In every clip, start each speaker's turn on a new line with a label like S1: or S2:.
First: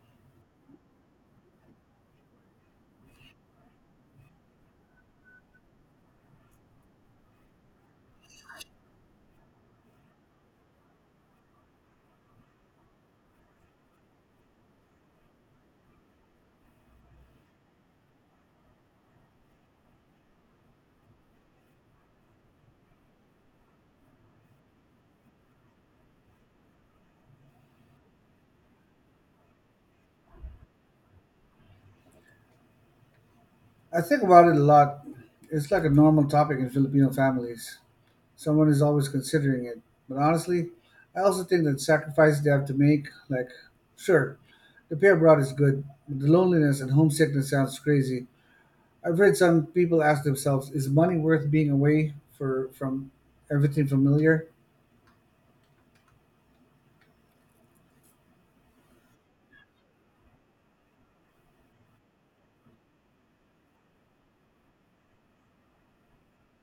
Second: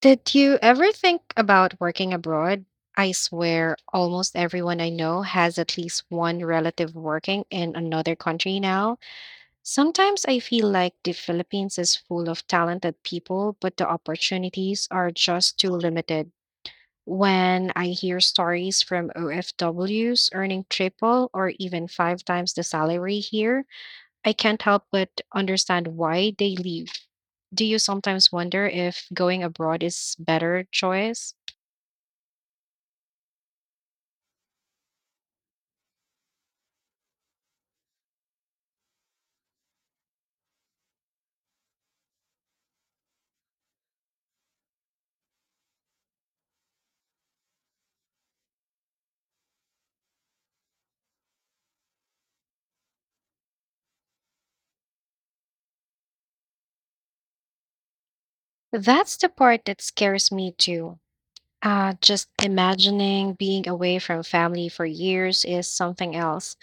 S1: Did you ever think about working abroad? I swear, almost everyone I know has at least one relative working in another country now. Sometimes I feel like the Philippines is full of talented people, but the opportunities are just too limited. When I hear stories from OFWs earning triple or even five times the salary here, I can't help but understand why they leave. Do you sometimes wonder if going abroad is better choice?
S2: I think about it a lot. It's like a normal topic in Filipino families. Someone is always considering it. But honestly, I also think that sacrifices they have to make, like, sure, the pay abroad is good, but the loneliness and homesickness sounds crazy. I've heard some people ask themselves, is money worth being away for from everything familiar?
S1: That's the part that scares me too. Just imagining being away from family for years is something else.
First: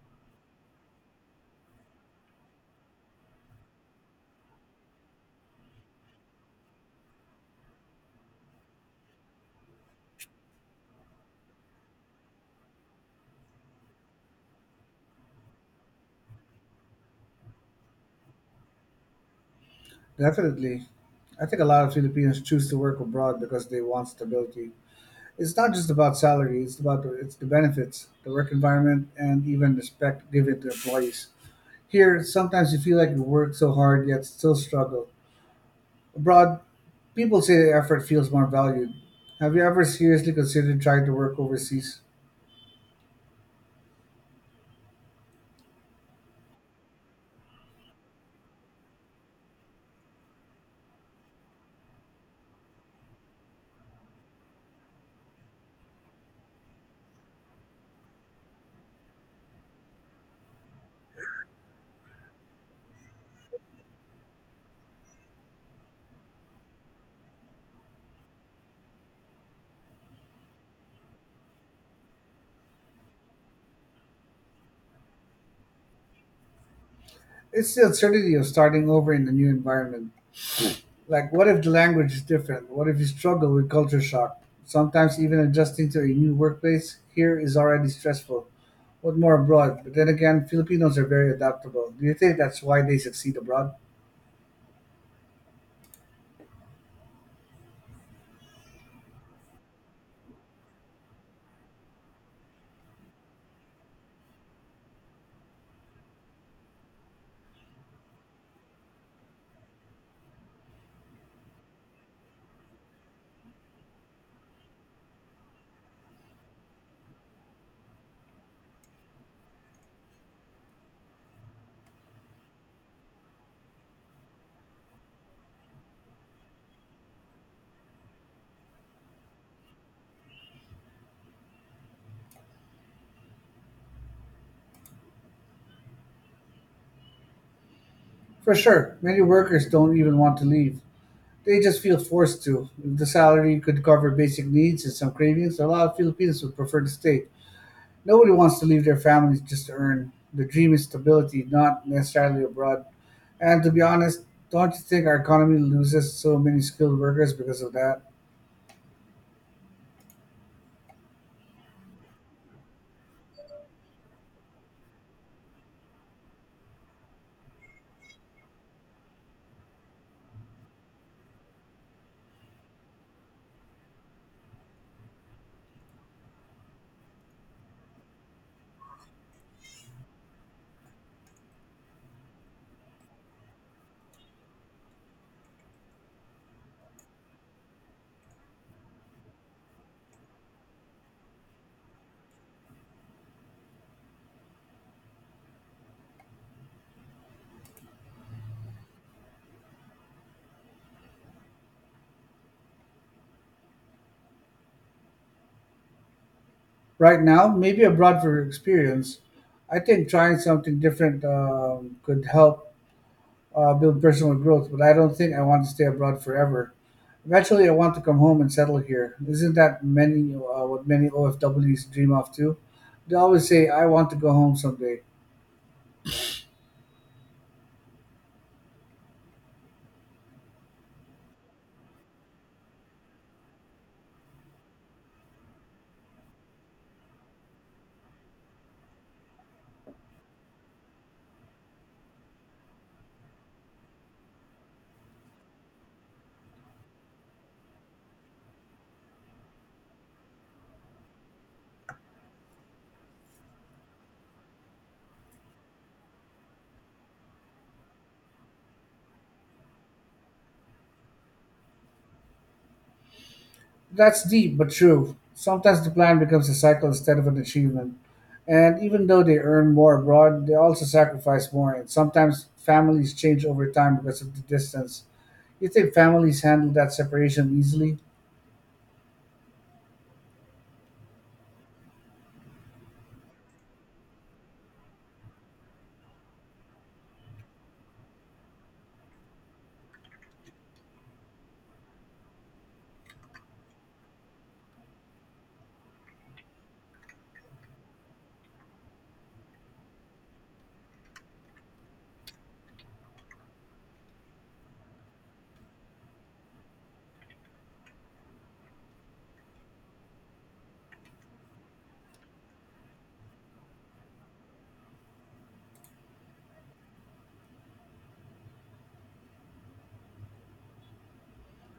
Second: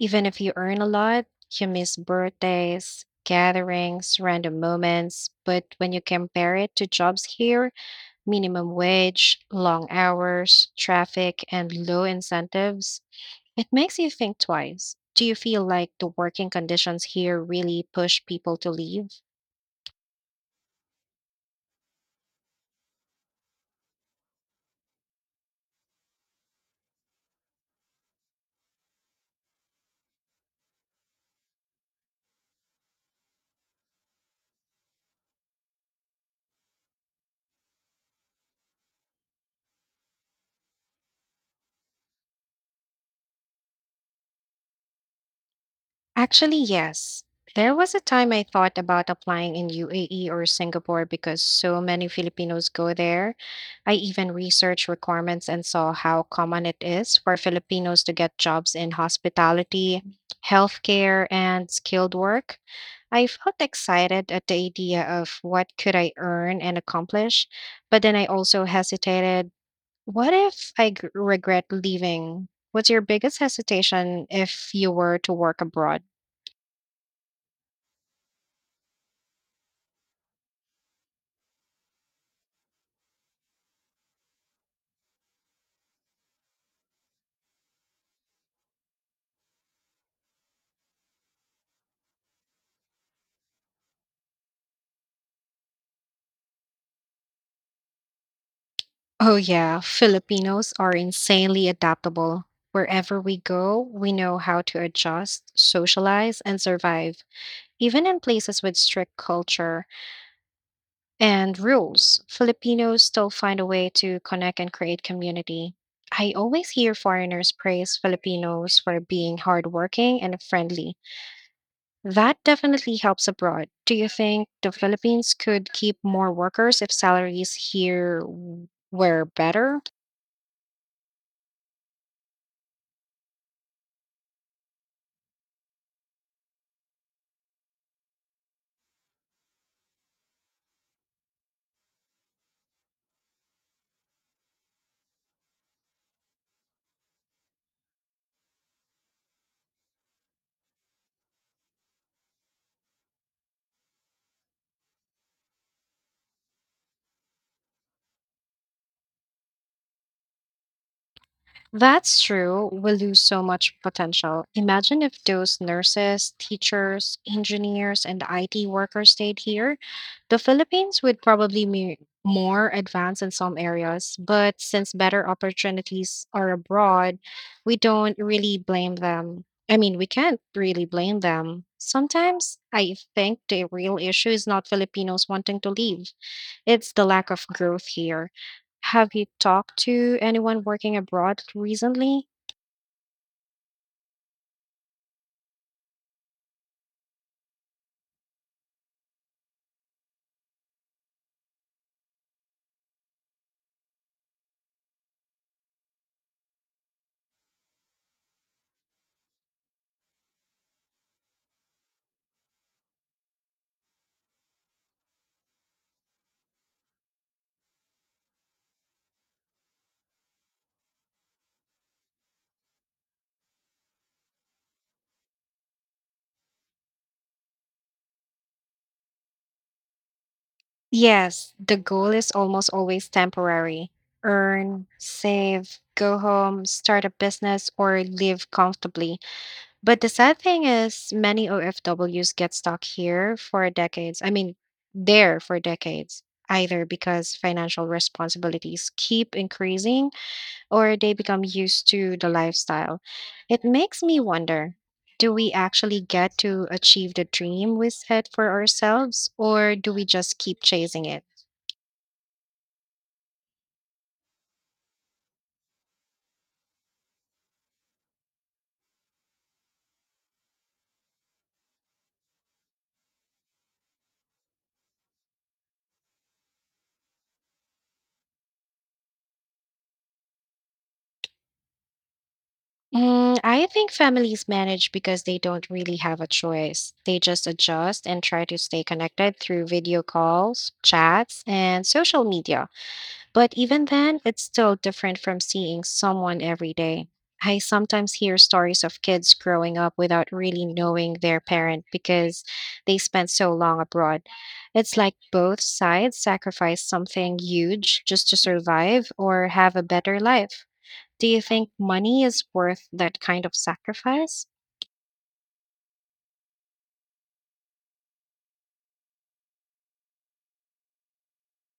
S1: Even if you earn a lot, you miss birthdays, gatherings, random moments. But when you compare it to jobs here, minimum wage, long hours, traffic, and low incentives, it makes you think twice. Do you feel like the working conditions here really push people to leave?
S2: Definitely. I think a lot of Filipinos choose to work abroad because they want stability. It's not just about salary, it's about the, it's the benefits, the work environment, and even the respect given to employees. Here sometimes you feel like you work so hard yet still struggle. Abroad, people say the effort feels more valued. Have you ever seriously considered trying to work overseas?
S1: Actually, yes. There was a time I thought about applying in UAE or Singapore because so many Filipinos go there. I even researched requirements and saw how common it is for Filipinos to get jobs in hospitality, healthcare, and skilled work. I felt excited at the idea of what could I earn and accomplish, but then I also hesitated. What if regret leaving? What's your biggest hesitation if you were to work abroad?
S2: It's the uncertainty of starting over in a new environment. Like, what if the language is different? What if you struggle with culture shock? Sometimes even adjusting to a new workplace here is already stressful, but more abroad. But then again, Filipinos are very adaptable. Do you think that's why they succeed abroad?
S1: Oh, yeah. Filipinos are insanely adaptable. Wherever we go, we know how to adjust, socialize, and survive. Even in places with strict culture and rules, Filipinos still find a way to connect and create community. I always hear foreigners praise Filipinos for being hardworking and friendly. That definitely helps abroad. Do you think the Philippines could keep more workers if salaries here were better?
S2: For sure, many workers don't even want to leave. They just feel forced to. If the salary could cover basic needs and some cravings, a lot of Filipinos would prefer to stay. Nobody wants to leave their families just to earn. The dream is stability, not necessarily abroad. And to be honest, don't you think our economy loses so many skilled workers because of that?
S1: That's true. We lose so much potential. Imagine if those nurses, teachers, engineers, and IT workers stayed here. The Philippines would probably be more advanced in some areas, but since better opportunities are abroad, we don't really blame them. I mean, we can't really blame them. Sometimes I think the real issue is not Filipinos wanting to leave. It's the lack of growth here. Have you talked to anyone working abroad recently?
S2: Right now, maybe abroad for experience, I think trying something different could help build personal growth, but I don't think I want to stay abroad forever. Eventually, I want to come home and settle here. Isn't that many what many OFWs dream of too? They always say, "I want to go home someday."
S1: Yes, the goal is almost always temporary. Earn, save, go home, start a business, or live comfortably. But the sad thing is, many OFWs get stuck here for decades. I mean, there for decades, either because financial responsibilities keep increasing or they become used to the lifestyle. It makes me wonder, do we actually get to achieve the dream we set for ourselves, or do we just keep chasing it?
S2: That's deep but true. Sometimes the plan becomes a cycle instead of an achievement. And even though they earn more abroad, they also sacrifice more. And sometimes families change over time because of the distance. You think families handle that separation easily?
S1: Mm, I think families manage because they don't really have a choice. They just adjust and try to stay connected through video calls, chats, and social media. But even then, it's still different from seeing someone every day. I sometimes hear stories of kids growing up without really knowing their parent because they spent so long abroad. It's like both sides sacrifice something huge just to survive or have a better life. Do you think money is worth that kind of sacrifice?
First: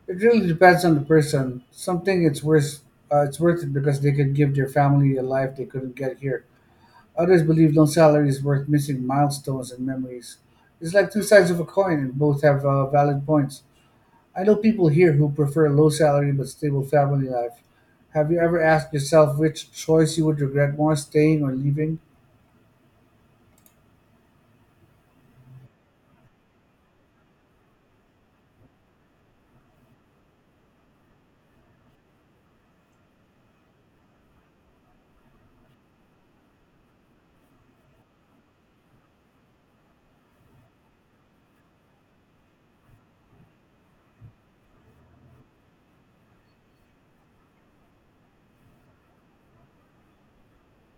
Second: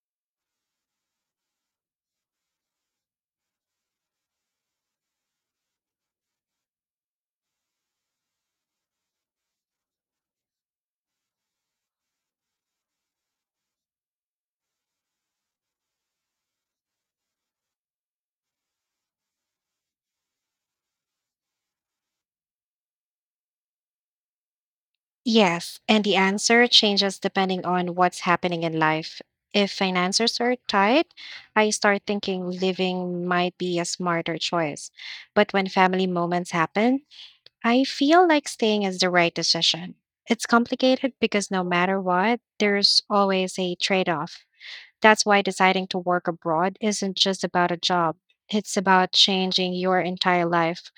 S2: It really depends on the person. Something it's worth, it's worth it because they could give their family a life they couldn't get here. Others believe no salary is worth missing milestones and memories. It's like two sides of a coin, and both have valid points. I know people here who prefer a low salary but stable family life. Have you ever asked yourself which choice you would regret more, staying or leaving?
S1: Yes, and the answer changes depending on what's happening in life. If finances are tight, I start thinking living might be a smarter choice. But when family moments happen, I feel like staying is the right decision. It's complicated because no matter what, there's always a trade off. That's why deciding to work abroad isn't just about a job, it's about changing your entire life.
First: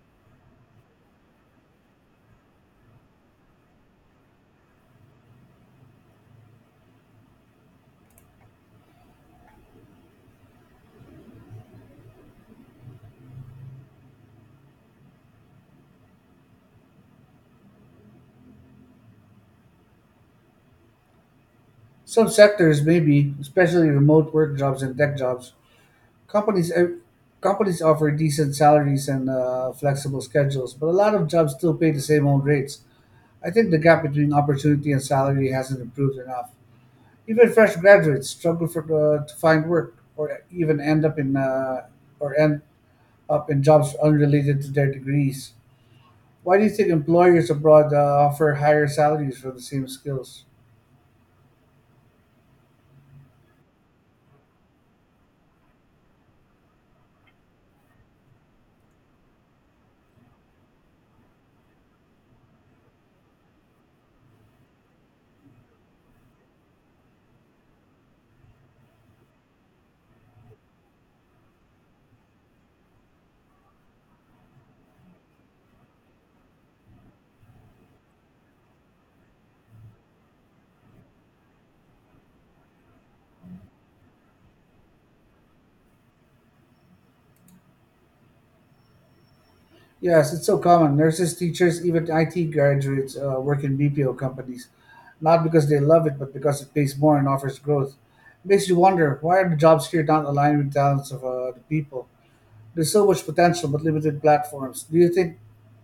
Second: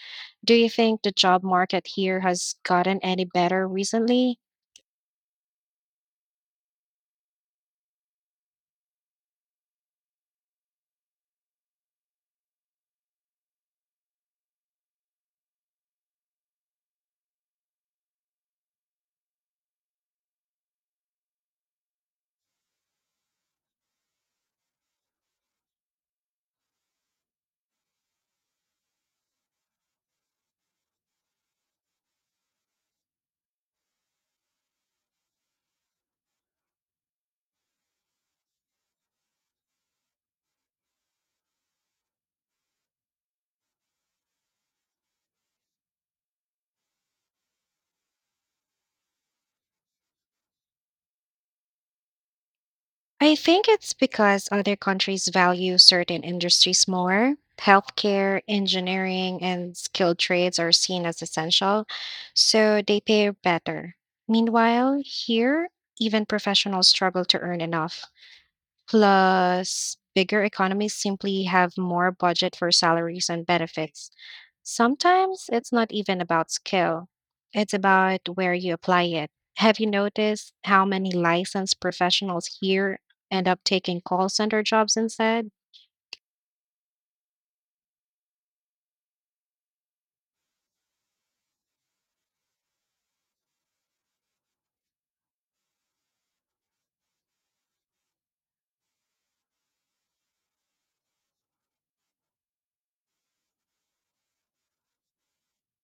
S1: Do you think the job market here has gotten any better recently?
S2: Some sectors, maybe, especially remote work jobs and tech jobs. Companies ev- Companies offer decent salaries and flexible schedules, but a lot of jobs still pay the same old rates. I think the gap between opportunity and salary hasn't improved enough. Even fresh graduates struggle for to find work, or even end up in jobs unrelated to their degrees. Why do you think employers abroad offer higher salaries for the same skills?
S1: I think it's because other countries value certain industries more. Healthcare, engineering, and skilled trades are seen as essential, so they pay better. Meanwhile, here, even professionals struggle to earn enough. Plus, bigger economies simply have more budget for salaries and benefits. Sometimes it's not even about skill, it's about where you apply it. Have you noticed how many licensed professionals here end up taking call center jobs instead?
S2: Yes, it's so common. Nurses, teachers, even IT graduates work in BPO companies, not because they love it, but because it pays more and offers growth. It makes you wonder, why are the jobs here not aligned with the talents of the people? There's so much potential, but limited platforms. Do you think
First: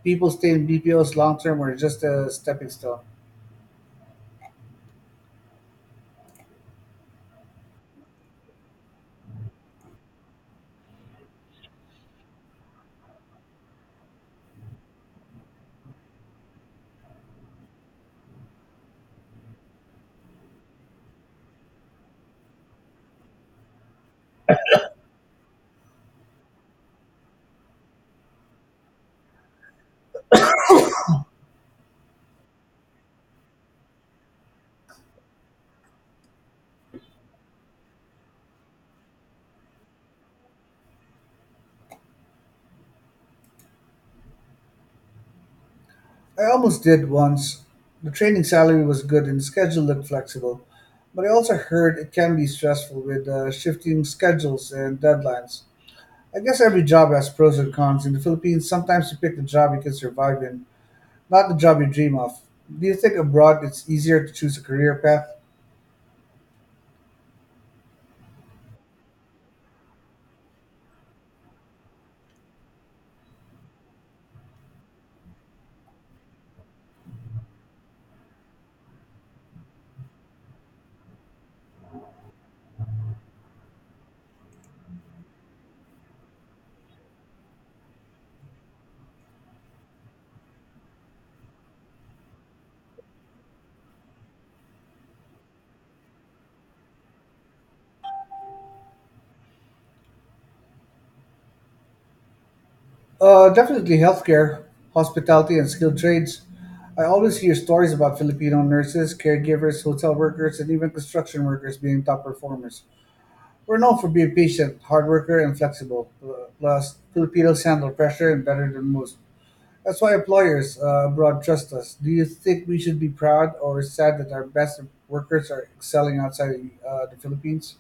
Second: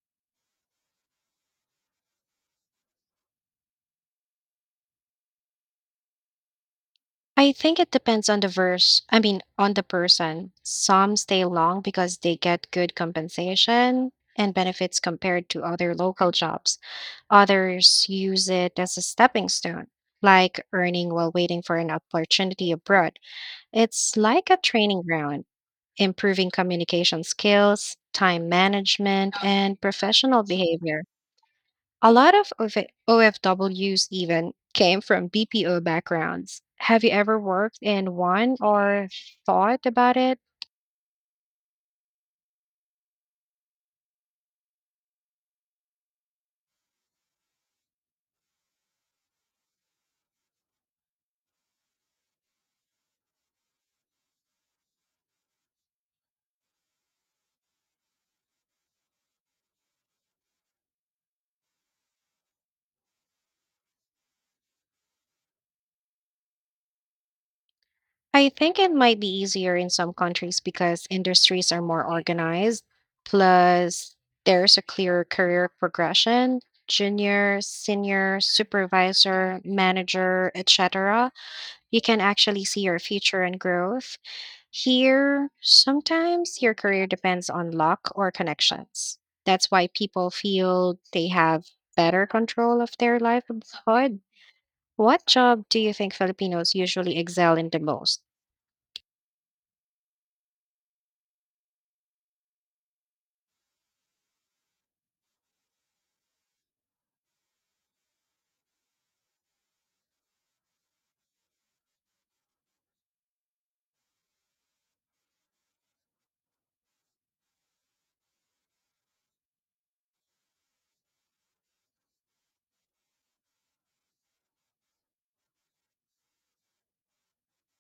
S2: people stay in BPOs long term or just a stepping stone?
S1: I think it depends on the verse, I mean, on the person. Some stay long because they get good compensation and benefits compared to other local jobs. Others use it as a stepping stone, like earning while waiting for an opportunity abroad. It's like a training ground, improving communication skills, time management, and professional behavior. A lot of OFWs even came from BPO backgrounds. Have you ever worked in one or thought about it?
S2: I almost did once. The training salary was good and the schedule looked flexible, but I also heard it can be stressful with shifting schedules and deadlines. I guess every job has pros and cons. In the Philippines, sometimes you pick the job you can survive in, not the job you dream of. Do you think abroad it's easier to choose a career path?
S1: I think it might be easier in some countries because industries are more organized. Plus, there's a clear career progression, junior, senior, supervisor, manager, etc. You can actually see your future and growth. Here, sometimes your career depends on luck or connections. That's why people feel they have better control of their livelihood. What job do you think Filipinos usually excel in the most?
S2: Definitely healthcare, hospitality, and skilled trades. I always hear stories about Filipino nurses, caregivers, hotel workers, and even construction workers being top performers. We're known for being patient, hard worker, and flexible. Plus, Filipinos handle pressure and better than most. That's why employers abroad trust us. Do you think we should be proud or sad that our best workers are excelling outside the Philippines?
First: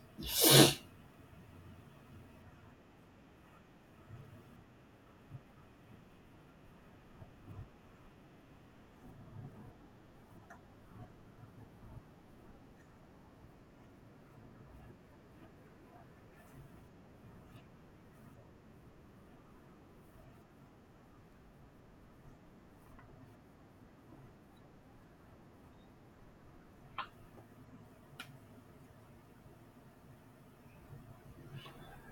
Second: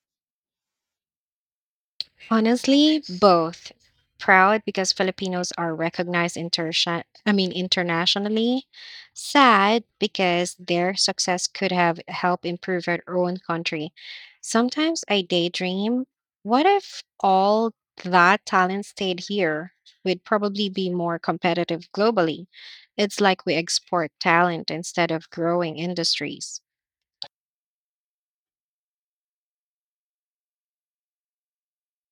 S1: Honestly, both. Proud because Filipinos are recognized I mean internationally. Sad because their success could have helped improve our own country. Sometimes I daydream, what if all that talent stayed here? We'd probably be more competitive globally. It's like we export talent instead of growing industries.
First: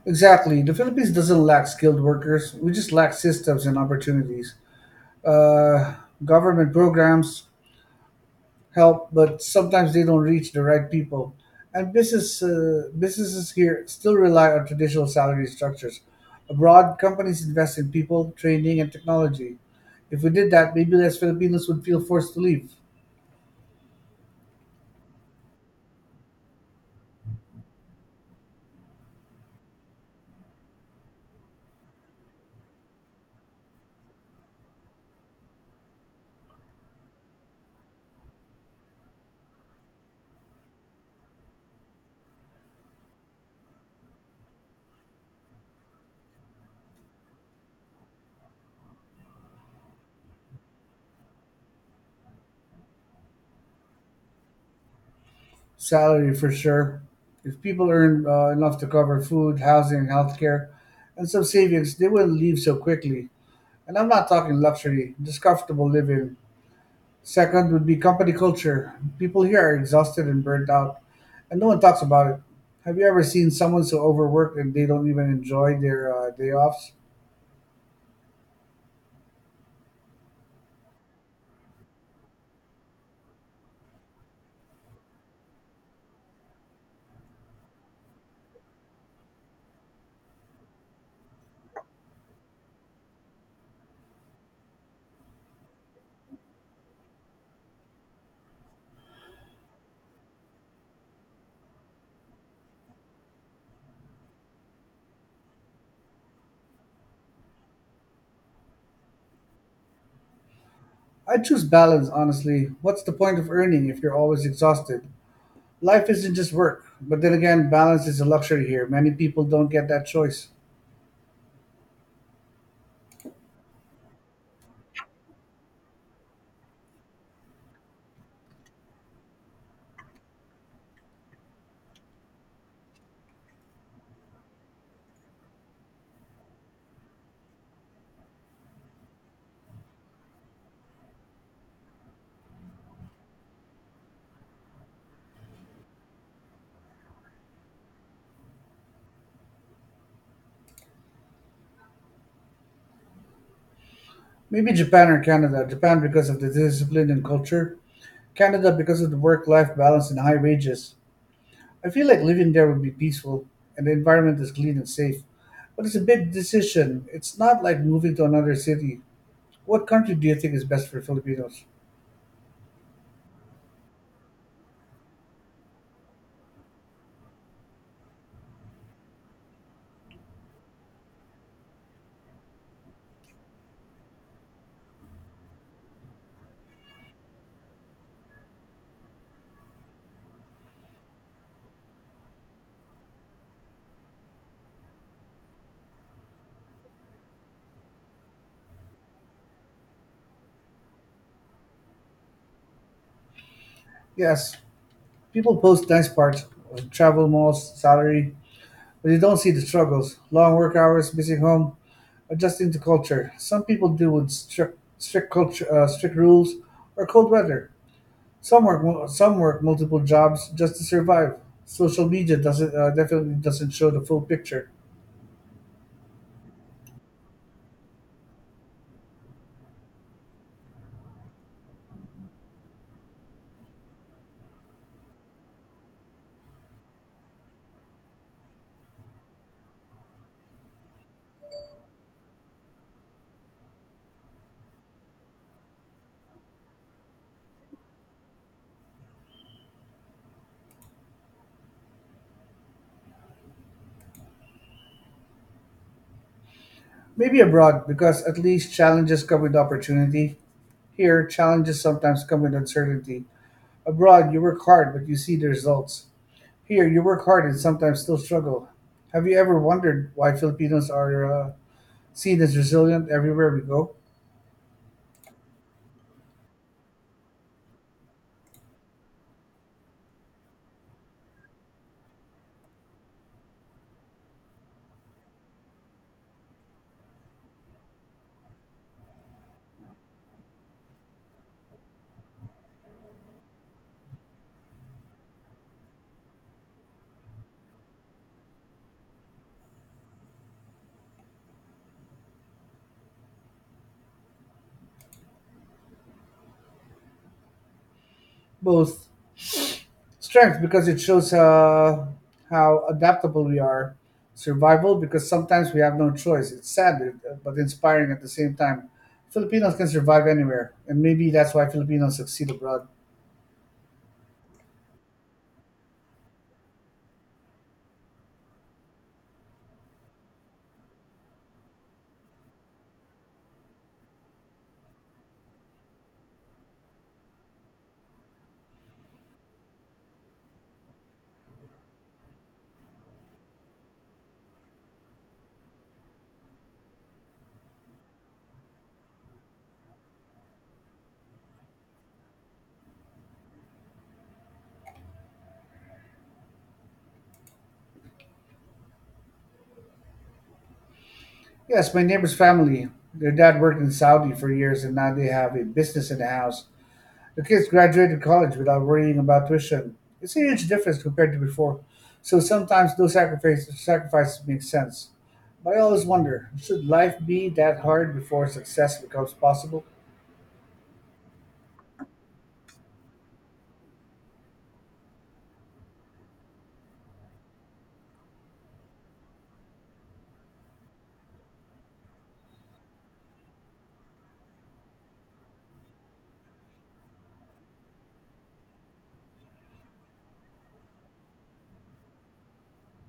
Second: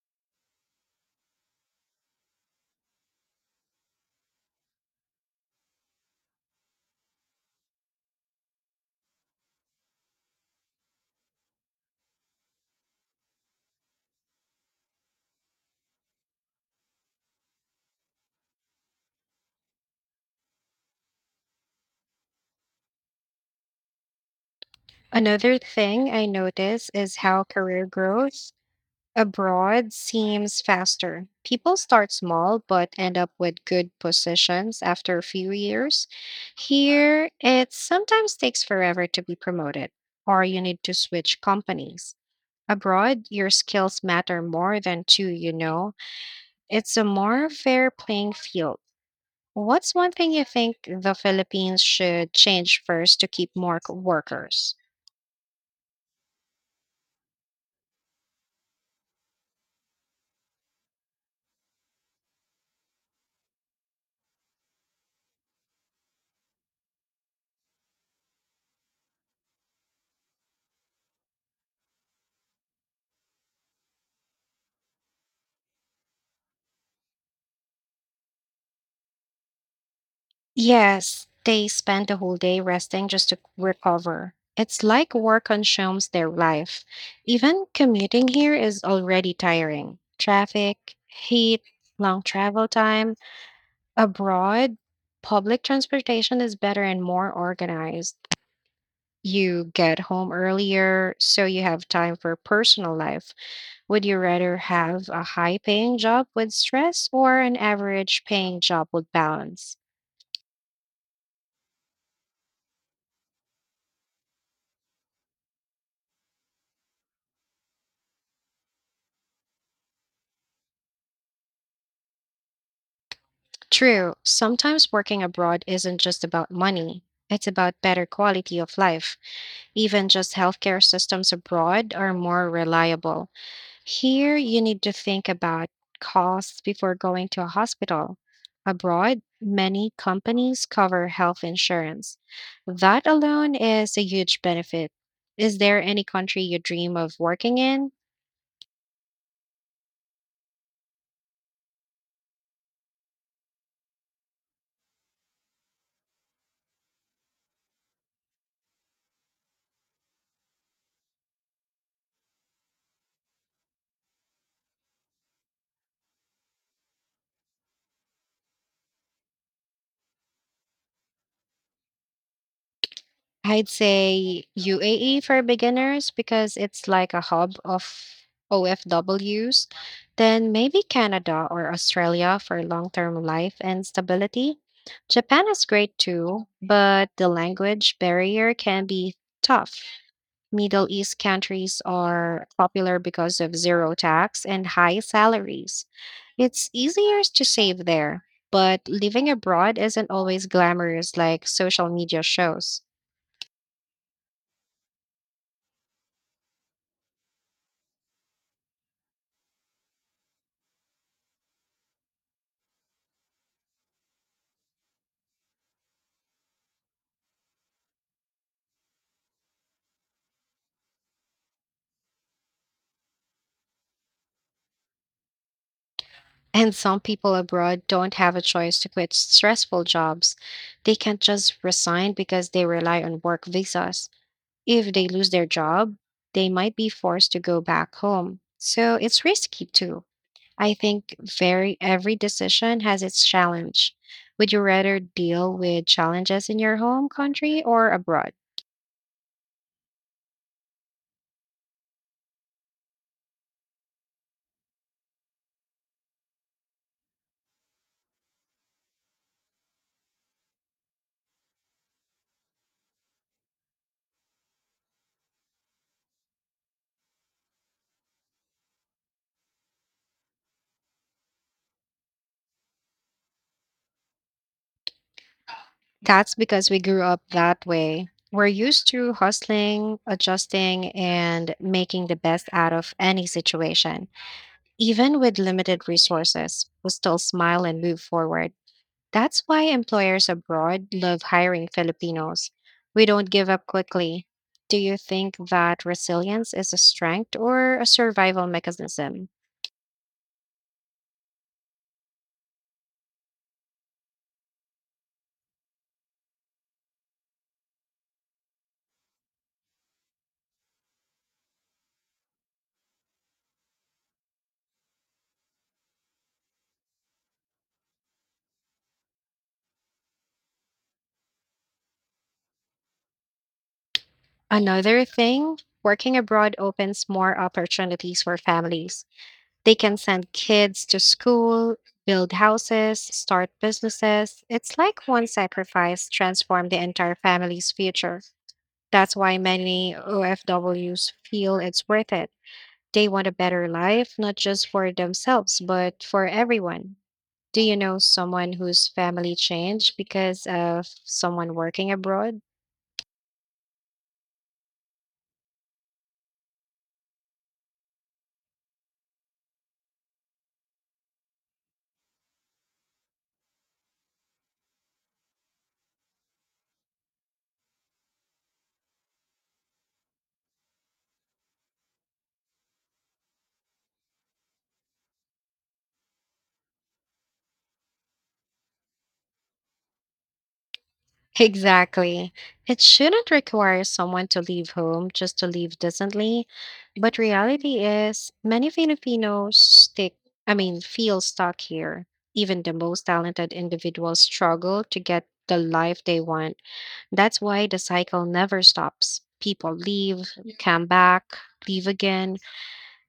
S2: Exactly. The Philippines doesn't lack skilled workers. We just lack systems and opportunities. Uh, Government programs help, but sometimes they don't reach the right people. And businesses here still rely on traditional salary structures. Abroad, companies invest in people, training, and technology. If we did that, maybe less Filipinos would feel forced to leave.
S1: Another thing I notice is how career growth abroad seems faster. People start small but end up with good positions after a few years. Here, it sometimes takes forever to be promoted, or you need to switch companies. Abroad, your skills matter more than two, you know. It's a more fair playing field. What's one thing you think the Philippines should change first to keep more workers?
S2: Salary for sure. If people earn enough to cover food, housing, healthcare, and some savings, they will leave so quickly. And I'm not talking luxury, just comfortable living. Second would be company culture. People here are exhausted and burnt out, and no one talks about it. Have you ever seen someone so overworked and they don't even enjoy their day offs?
S1: Yes, they spend the whole day resting just to recover. It's like work consumes their life. Even commuting here is already tiring. Traffic, heat, long travel time. Abroad, public transportation is better and more organized. You get home earlier, so you have time for personal life. Would you rather have a high paying job with stress or an average paying job with balance?
S2: I choose balance, honestly. What's the point of earning if you're always exhausted? Life isn't just work. But then again, balance is a luxury here. Many people don't get that choice.
S1: True, sometimes working abroad isn't just about money. It's about better quality of life. Even just healthcare systems abroad are more reliable. Here, you need to think about costs before going to a hospital. Abroad, many companies cover health insurance. That alone is a huge benefit. Is there any country you dream of working in?
S2: Maybe Japan or Canada. Japan because of the discipline and culture. Canada because of the work-life balance and high wages. I feel like living there would be peaceful and the environment is clean and safe. But it's a big decision. It's not like moving to another city. What country do you think is best for Filipinos?
S1: I'd say UAE for beginners because it's like a hub of OFWs. Then maybe Canada or Australia for long term life and stability. Japan is great too, but the language barrier can be tough. Middle East countries are popular because of zero tax and high salaries. It's easier to save there, but living abroad isn't always glamorous like social media shows.
S2: Yes, people post nice parts of travel, malls, salary, but you don't see the struggles. Long work hours, missing home, adjusting to culture. Some people deal with strict rules, or cold weather. Some work multiple jobs just to survive. Social media doesn't definitely doesn't show the full picture.
S1: And some people abroad don't have a choice to quit stressful jobs. They can't just resign because they rely on work visas. If they lose their job, they might be forced to go back home. So it's risky too. I think very every decision has its challenge. Would you rather deal with challenges in your home country or abroad?
S2: Maybe abroad because at least challenges come with opportunity. Here, challenges sometimes come with uncertainty. Abroad, you work hard but you see the results. Here, you work hard and sometimes still struggle. Have you ever wondered why Filipinos are seen as resilient everywhere we go?
S1: That's because we grew up that way. We're used to hustling, adjusting, and making the best out of any situation. Even with limited resources, will still smile and move forward. That's why employers abroad love hiring Filipinos. We don't give up quickly. Do you think that resilience is a strength or a survival mechanism?
S2: Both. Strength because it shows how adaptable we are. Survival because sometimes we have no choice. It's sad but inspiring at the same time. Filipinos can survive anywhere, and maybe that's why Filipinos succeed abroad.
S1: Another thing, working abroad opens more opportunities for families. They can send kids to school, build houses, start businesses. It's like one sacrifice transformed the entire family's future. That's why many OFWs feel it's worth it. They want a better life, not just for themselves, but for everyone. Do you know someone whose family changed because of someone working abroad?
S2: Yes, my neighbor's family. Their dad worked in Saudi for years, and now they have a business and a house. The kids graduated college without worrying about tuition. It's a huge difference compared to before, so sometimes those sacrifices make sense. But I always wonder, should life be that hard before success becomes possible?
S1: Exactly. It shouldn't require someone to leave home just to live decently. But reality is, many Filipinos feel stuck here. Even the most talented individuals struggle to get the life they want. That's why the cycle never stops. People leave, come back, leave again.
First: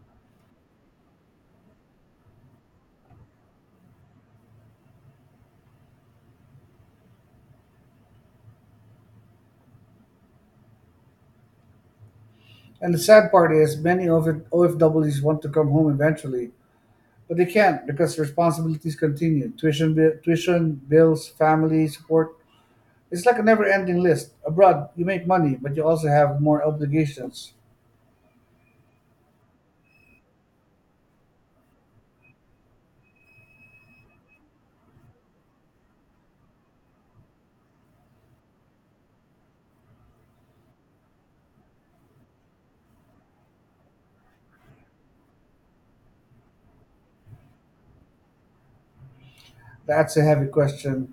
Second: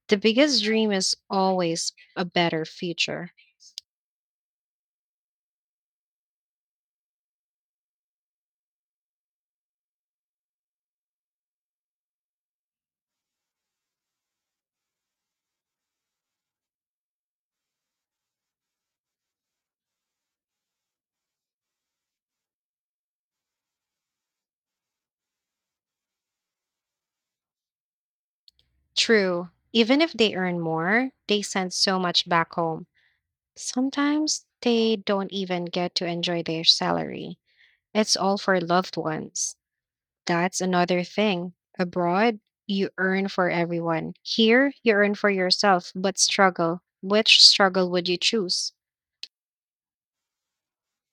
S1: The biggest dream is always a better future.
S2: And the sad part is, many OFWs want to come home eventually, but they can't because responsibilities continue, tuition, tuition bills, family support. It's like a never ending list. Abroad, you make money, but you also have more obligations.
S1: True, even if they earn more, they send so much back home. Sometimes they don't even get to enjoy their salary. It's all for loved ones. That's another thing. Abroad, you earn for everyone. Here, you earn for yourself, but struggle. Which struggle would you choose?
S2: That's a heavy question.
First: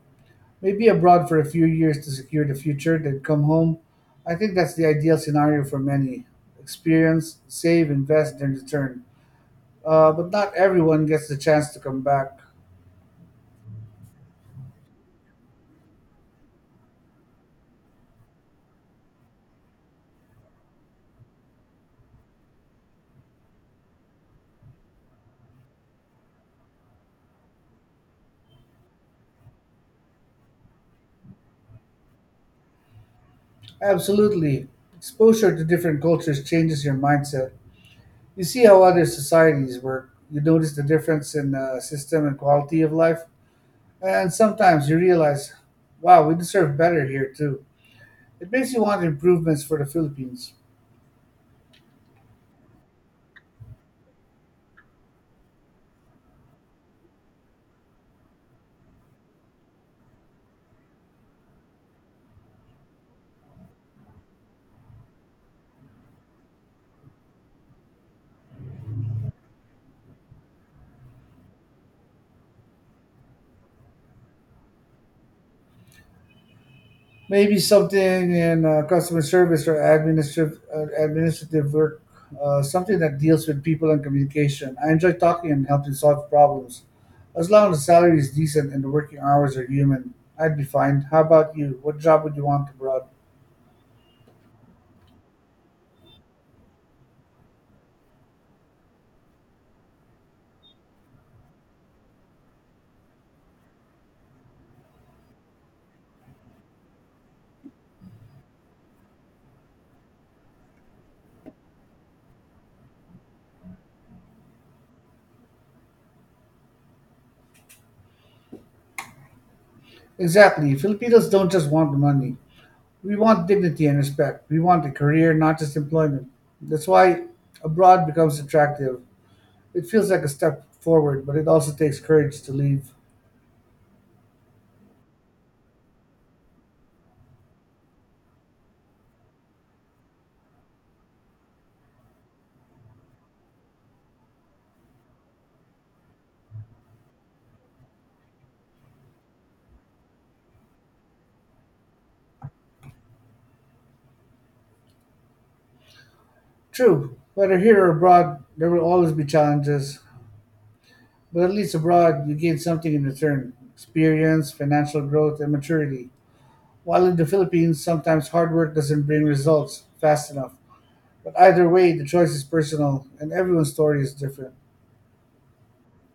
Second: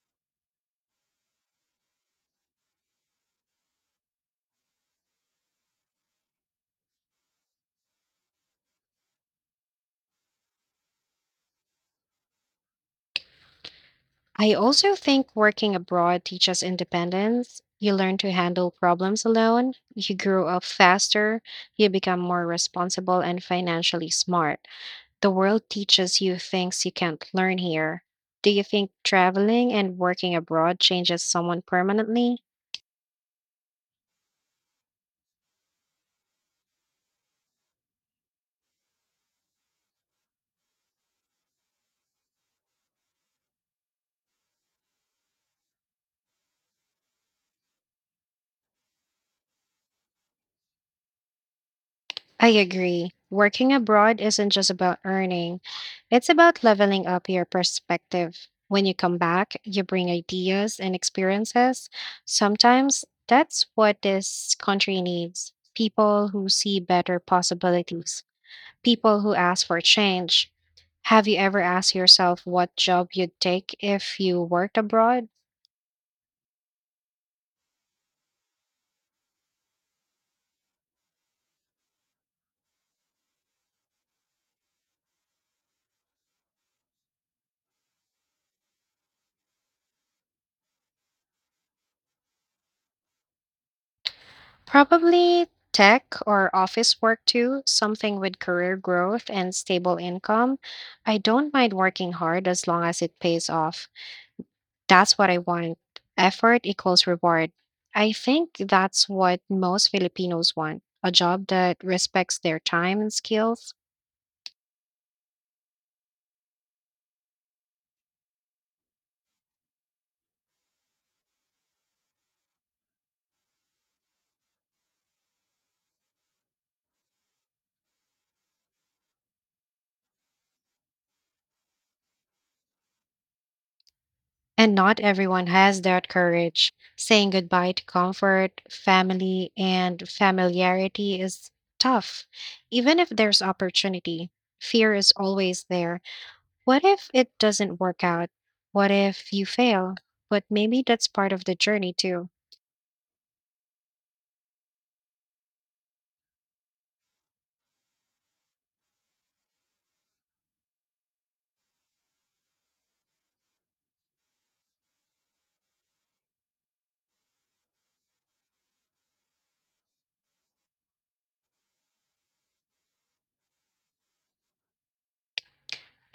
S2: Maybe abroad for a few years to secure the future, then come home. I think that's the ideal scenario for many. Experience, save, invest, then return. But not everyone gets the chance to come back.
S1: I also think working abroad teaches independence. You learn to handle problems alone, you grow up faster, you become more responsible and financially smart. The world teaches you things you can't learn here. Do you think traveling and working abroad changes someone permanently?
S2: Absolutely. Exposure to different cultures changes your mindset. You see how other societies work, you notice the difference in system and quality of life, and sometimes you realize, wow, we deserve better here too. It makes you want improvements for the Philippines.
S1: I agree. Working abroad isn't just about earning, it's about leveling up your perspective. When you come back, you bring ideas and experiences. Sometimes that's what this country needs, people who see better possibilities, people who ask for change. Have you ever asked yourself what job you'd take if you worked abroad?
S2: Maybe something in customer service or administrative work, something that deals with people and communication. I enjoy talking and helping solve problems. As long as the salary is decent and the working hours are human, I'd be fine. How about you? What job would you want abroad?
S1: Probably tech or office work too, something with career growth and stable income. I don't mind working hard as long as it pays off. That's what I want. Effort equals reward. I think that's what most Filipinos want, a job that respects their time and skills.
S2: Exactly. Filipinos don't just want the money. We want dignity and respect. We want a career, not just employment. That's why abroad becomes attractive. It feels like a step forward, but it also takes courage to leave.
S1: And not everyone has that courage. Saying goodbye to comfort, family, and familiarity is tough. Even if there's opportunity, fear is always there. What if it doesn't work out? What if you fail? But maybe that's part of the journey too.
S2: True, whether here or abroad, there will always be challenges, but at least abroad you gain something in return, experience, financial growth, and maturity. While in the Philippines, sometimes hard work doesn't bring results fast enough. But either way, the choice is personal, and everyone's story is different.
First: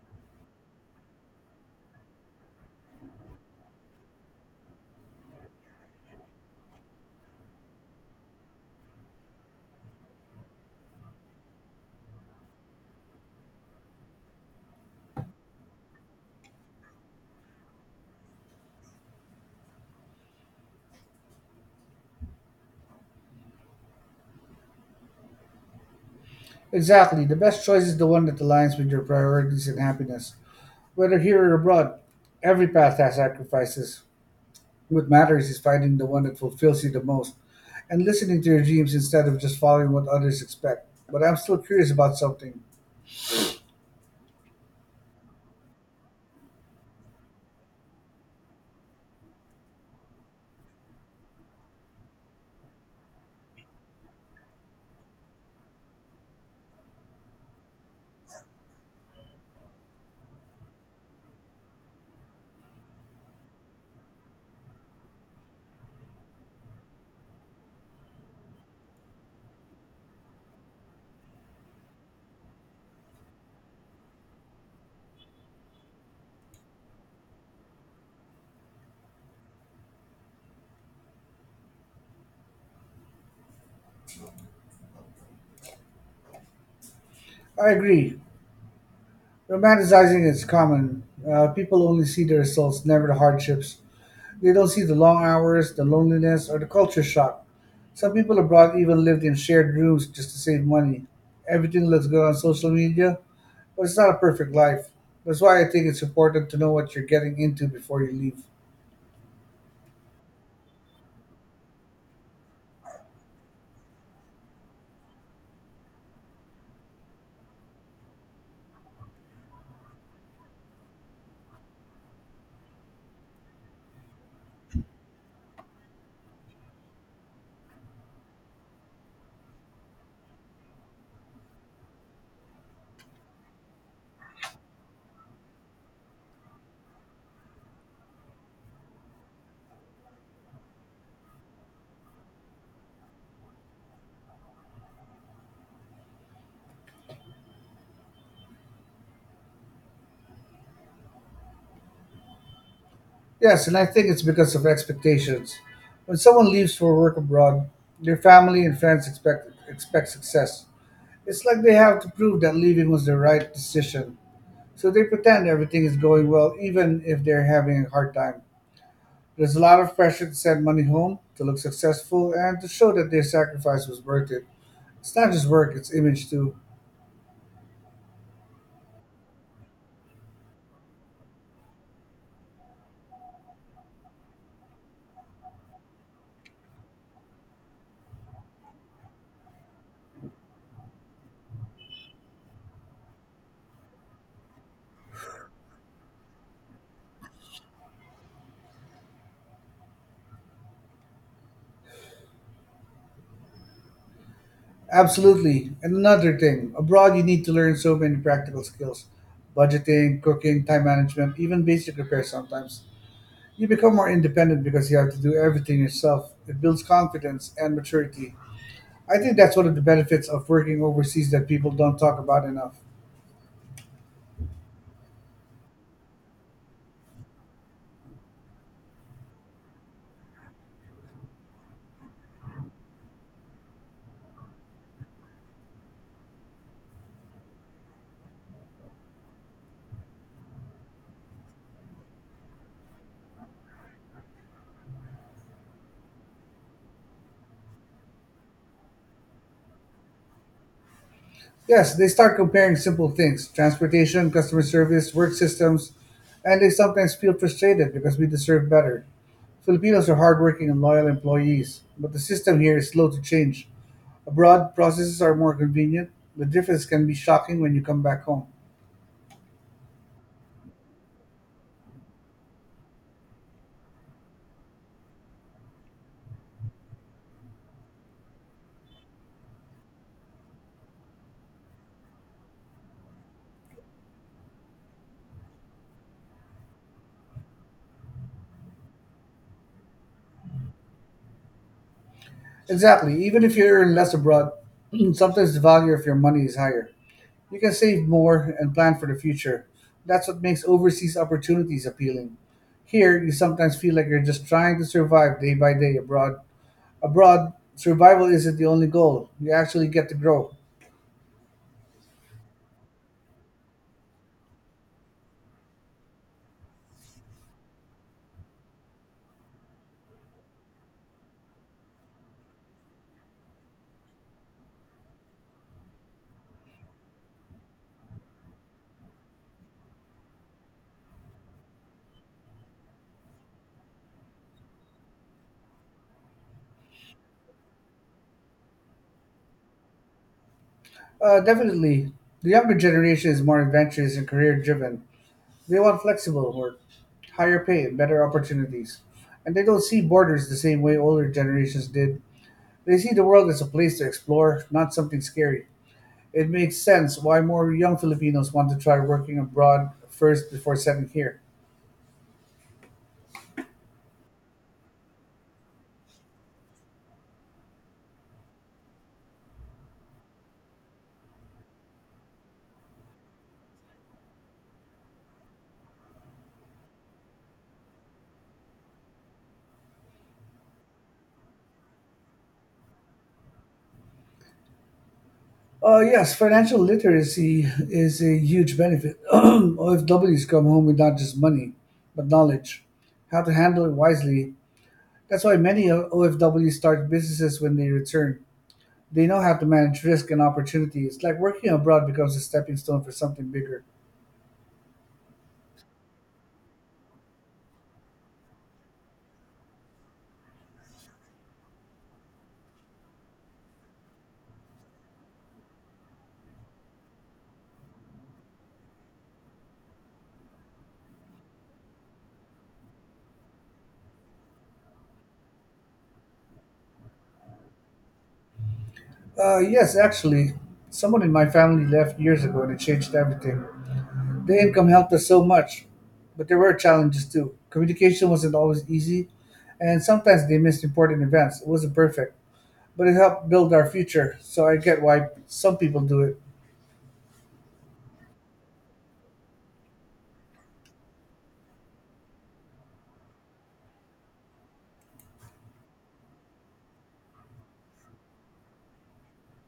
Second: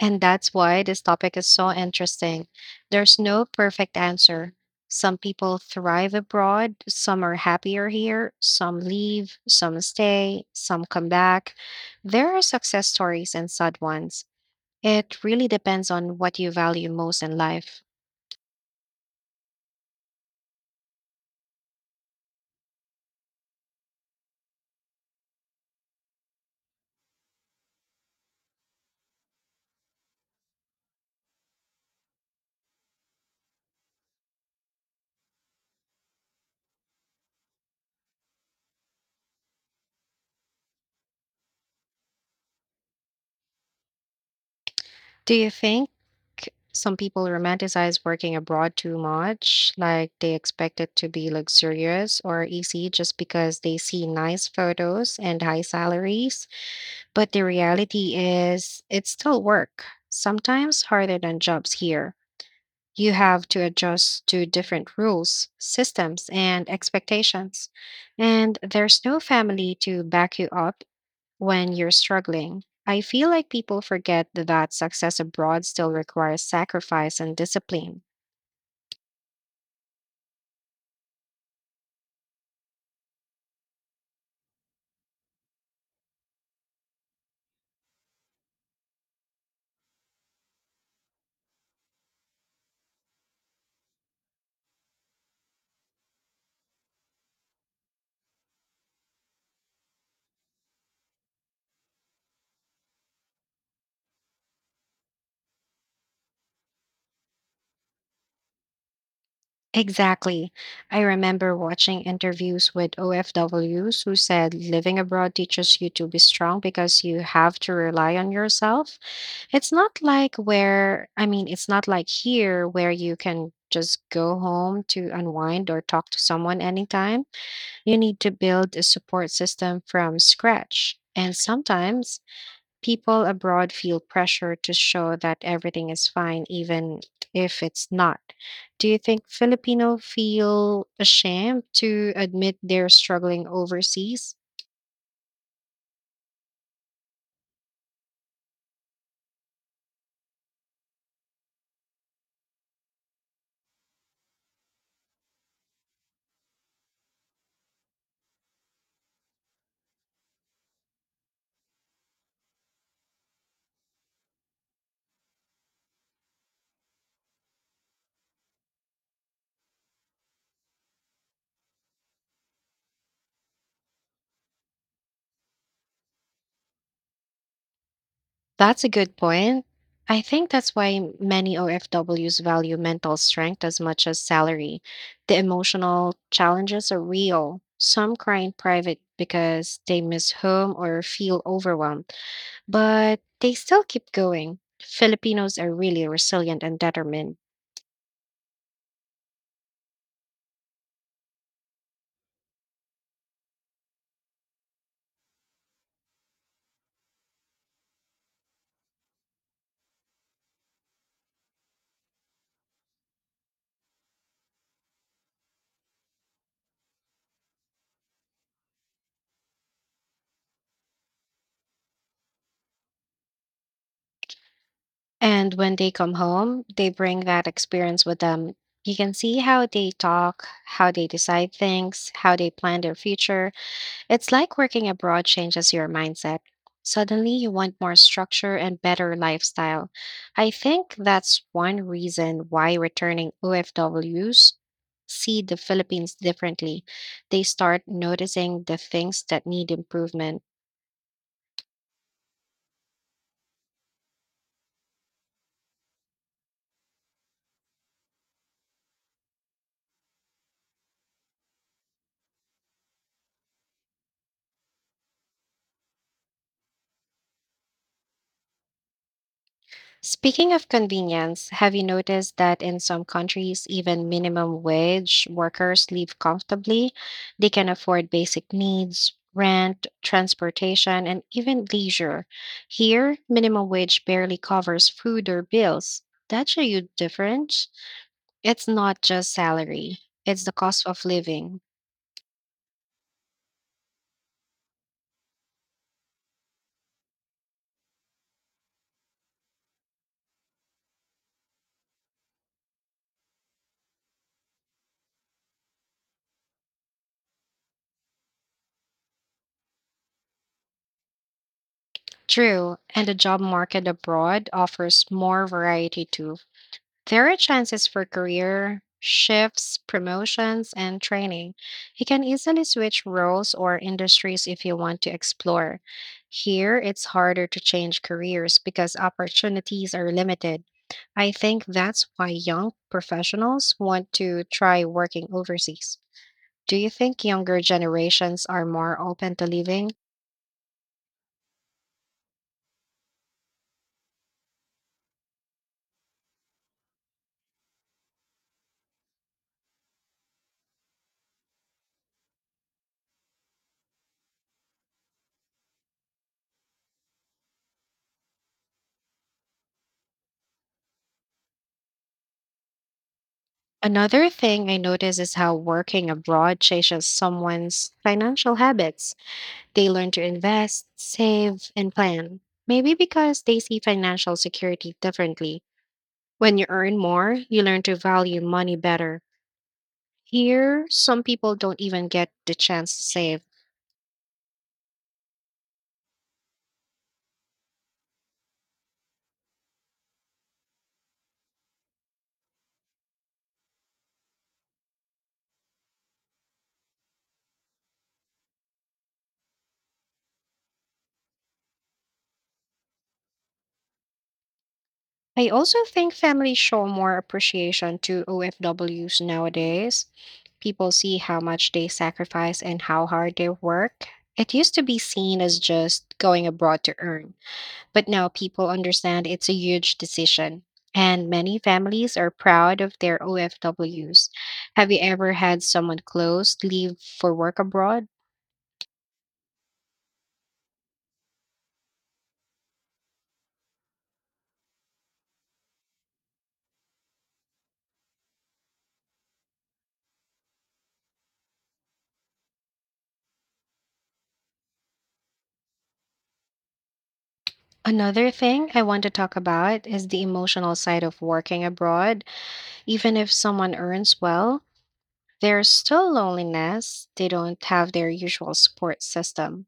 S1: And that's why this topic is so interesting. There's no perfect answer. Some people thrive abroad, some are happier here, some leave, some stay, some come back. There are success stories and sad ones. It really depends on what you value most in life.
S2: Exactly, the best choice is the one that aligns with your priorities and happiness. Whether here or abroad, every path has sacrifices. What matters is finding the one that fulfills you the most, and listening to your dreams instead of just following what others expect. But I'm still curious about something.
S1: Do you think some people romanticize working abroad too much, like they expect it to be luxurious or easy just because they see nice photos and high salaries? But the reality is, it's still work, sometimes harder than jobs here. You have to adjust to different rules, systems, and expectations. And there's no family to back you up when you're struggling. I feel like people forget that success abroad still requires sacrifice and discipline.
S2: I agree. Romanticizing is common. People only see the results, never the hardships. They don't see the long hours, the loneliness, or the culture shock. Some people abroad even lived in shared rooms just to save money. Everything looks good on social media, but it's not a perfect life. That's why I think it's important to know what you're getting into before you leave.
S1: Exactly. I remember watching interviews with OFWs who said living abroad teaches you to be strong because you have to rely on yourself. It's not like here where you can just go home to unwind or talk to someone anytime. You need to build a support system from scratch. And sometimes people abroad feel pressure to show that everything is fine, even if it's not. Do you think Filipino feel ashamed to admit they're struggling overseas?
S2: Yes, and I think it's because of expectations. When someone leaves for work abroad, their family and friends expect success. It's like they have to prove that leaving was the right decision. So they pretend everything is going well even if they're having a hard time. There's a lot of pressure to send money home, to look successful, and to show that their sacrifice was worth it. It's not just work, it's image too.
S1: That's a good point. I think that's why many OFWs value mental strength as much as salary. The emotional challenges are real. Some cry in private because they miss home or feel overwhelmed, but they still keep going. Filipinos are really resilient and determined.
S2: Absolutely. And another thing, abroad you need to learn so many practical skills. Budgeting, cooking, time management, even basic repair sometimes. You become more independent because you have to do everything yourself. It builds confidence and maturity. I think that's one of the benefits of working overseas that people don't talk about enough.
S1: And when they come home, they bring that experience with them. You can see how they talk, how they decide things, how they plan their future. It's like working abroad changes your mindset. Suddenly, you want more structure and better lifestyle. I think that's one reason why returning OFWs see the Philippines differently. They start noticing the things that need improvement.
S2: Yes, they start comparing simple things, transportation, customer service, work systems, and they sometimes feel frustrated because we deserve better. Filipinos are hardworking and loyal employees, but the system here is slow to change. Abroad, processes are more convenient. The difference can be shocking when you come back home.
S1: Speaking of convenience, have you noticed that in some countries, even minimum wage workers live comfortably? They can afford basic needs, rent, transportation, and even leisure. Here, minimum wage barely covers food or bills. That's a huge difference. It's not just salary, it's the cost of living.
S2: Exactly. Even if you earn less abroad, sometimes the value of your money is higher. You can save more and plan for the future. That's what makes overseas opportunities appealing. Here, you sometimes feel like you're just trying to survive day by day abroad. Abroad, survival isn't the only goal. You actually get to grow.
S1: True, and the job market abroad offers more variety too. There are chances for career shifts, promotions, and training. You can easily switch roles or industries if you want to explore. Here, it's harder to change careers because opportunities are limited. I think that's why young professionals want to try working overseas. Do you think younger generations are more open to leaving?
S2: Definitely, the younger generation is more adventurous and career driven. They want flexible work, higher pay, and better opportunities. And they don't see borders the same way older generations did. They see the world as a place to explore, not something scary. It makes sense why more young Filipinos want to try working abroad first before settling here.
S1: Another thing I notice is how working abroad changes someone's financial habits. They learn to invest, save, and plan. Maybe because they see financial security differently. When you earn more, you learn to value money better. Here, some people don't even get the chance to save.
S2: Yes, financial literacy is a huge benefit. OFWs come home with not just money, but knowledge, how to handle it wisely. That's why many OFWs start businesses when they return. They know how to manage risk and opportunity. It's like working abroad becomes a stepping stone for something bigger.
S1: I also think families show more appreciation to OFWs nowadays. People see how much they sacrifice and how hard they work. It used to be seen as just going abroad to earn. But now people understand it's a huge decision, and many families are proud of their OFWs. Have you ever had someone close leave for work abroad?
S2: Yes, actually, someone in my family left years ago and it changed everything. The income helped us so much, but there were challenges too. Communication wasn't always easy, and sometimes they missed important events. It wasn't perfect, but it helped build our future, so I get why some people do it.
S1: Another thing I want to talk about is the emotional side of working abroad. Even if someone earns well, there's still loneliness. They don't have their usual support system.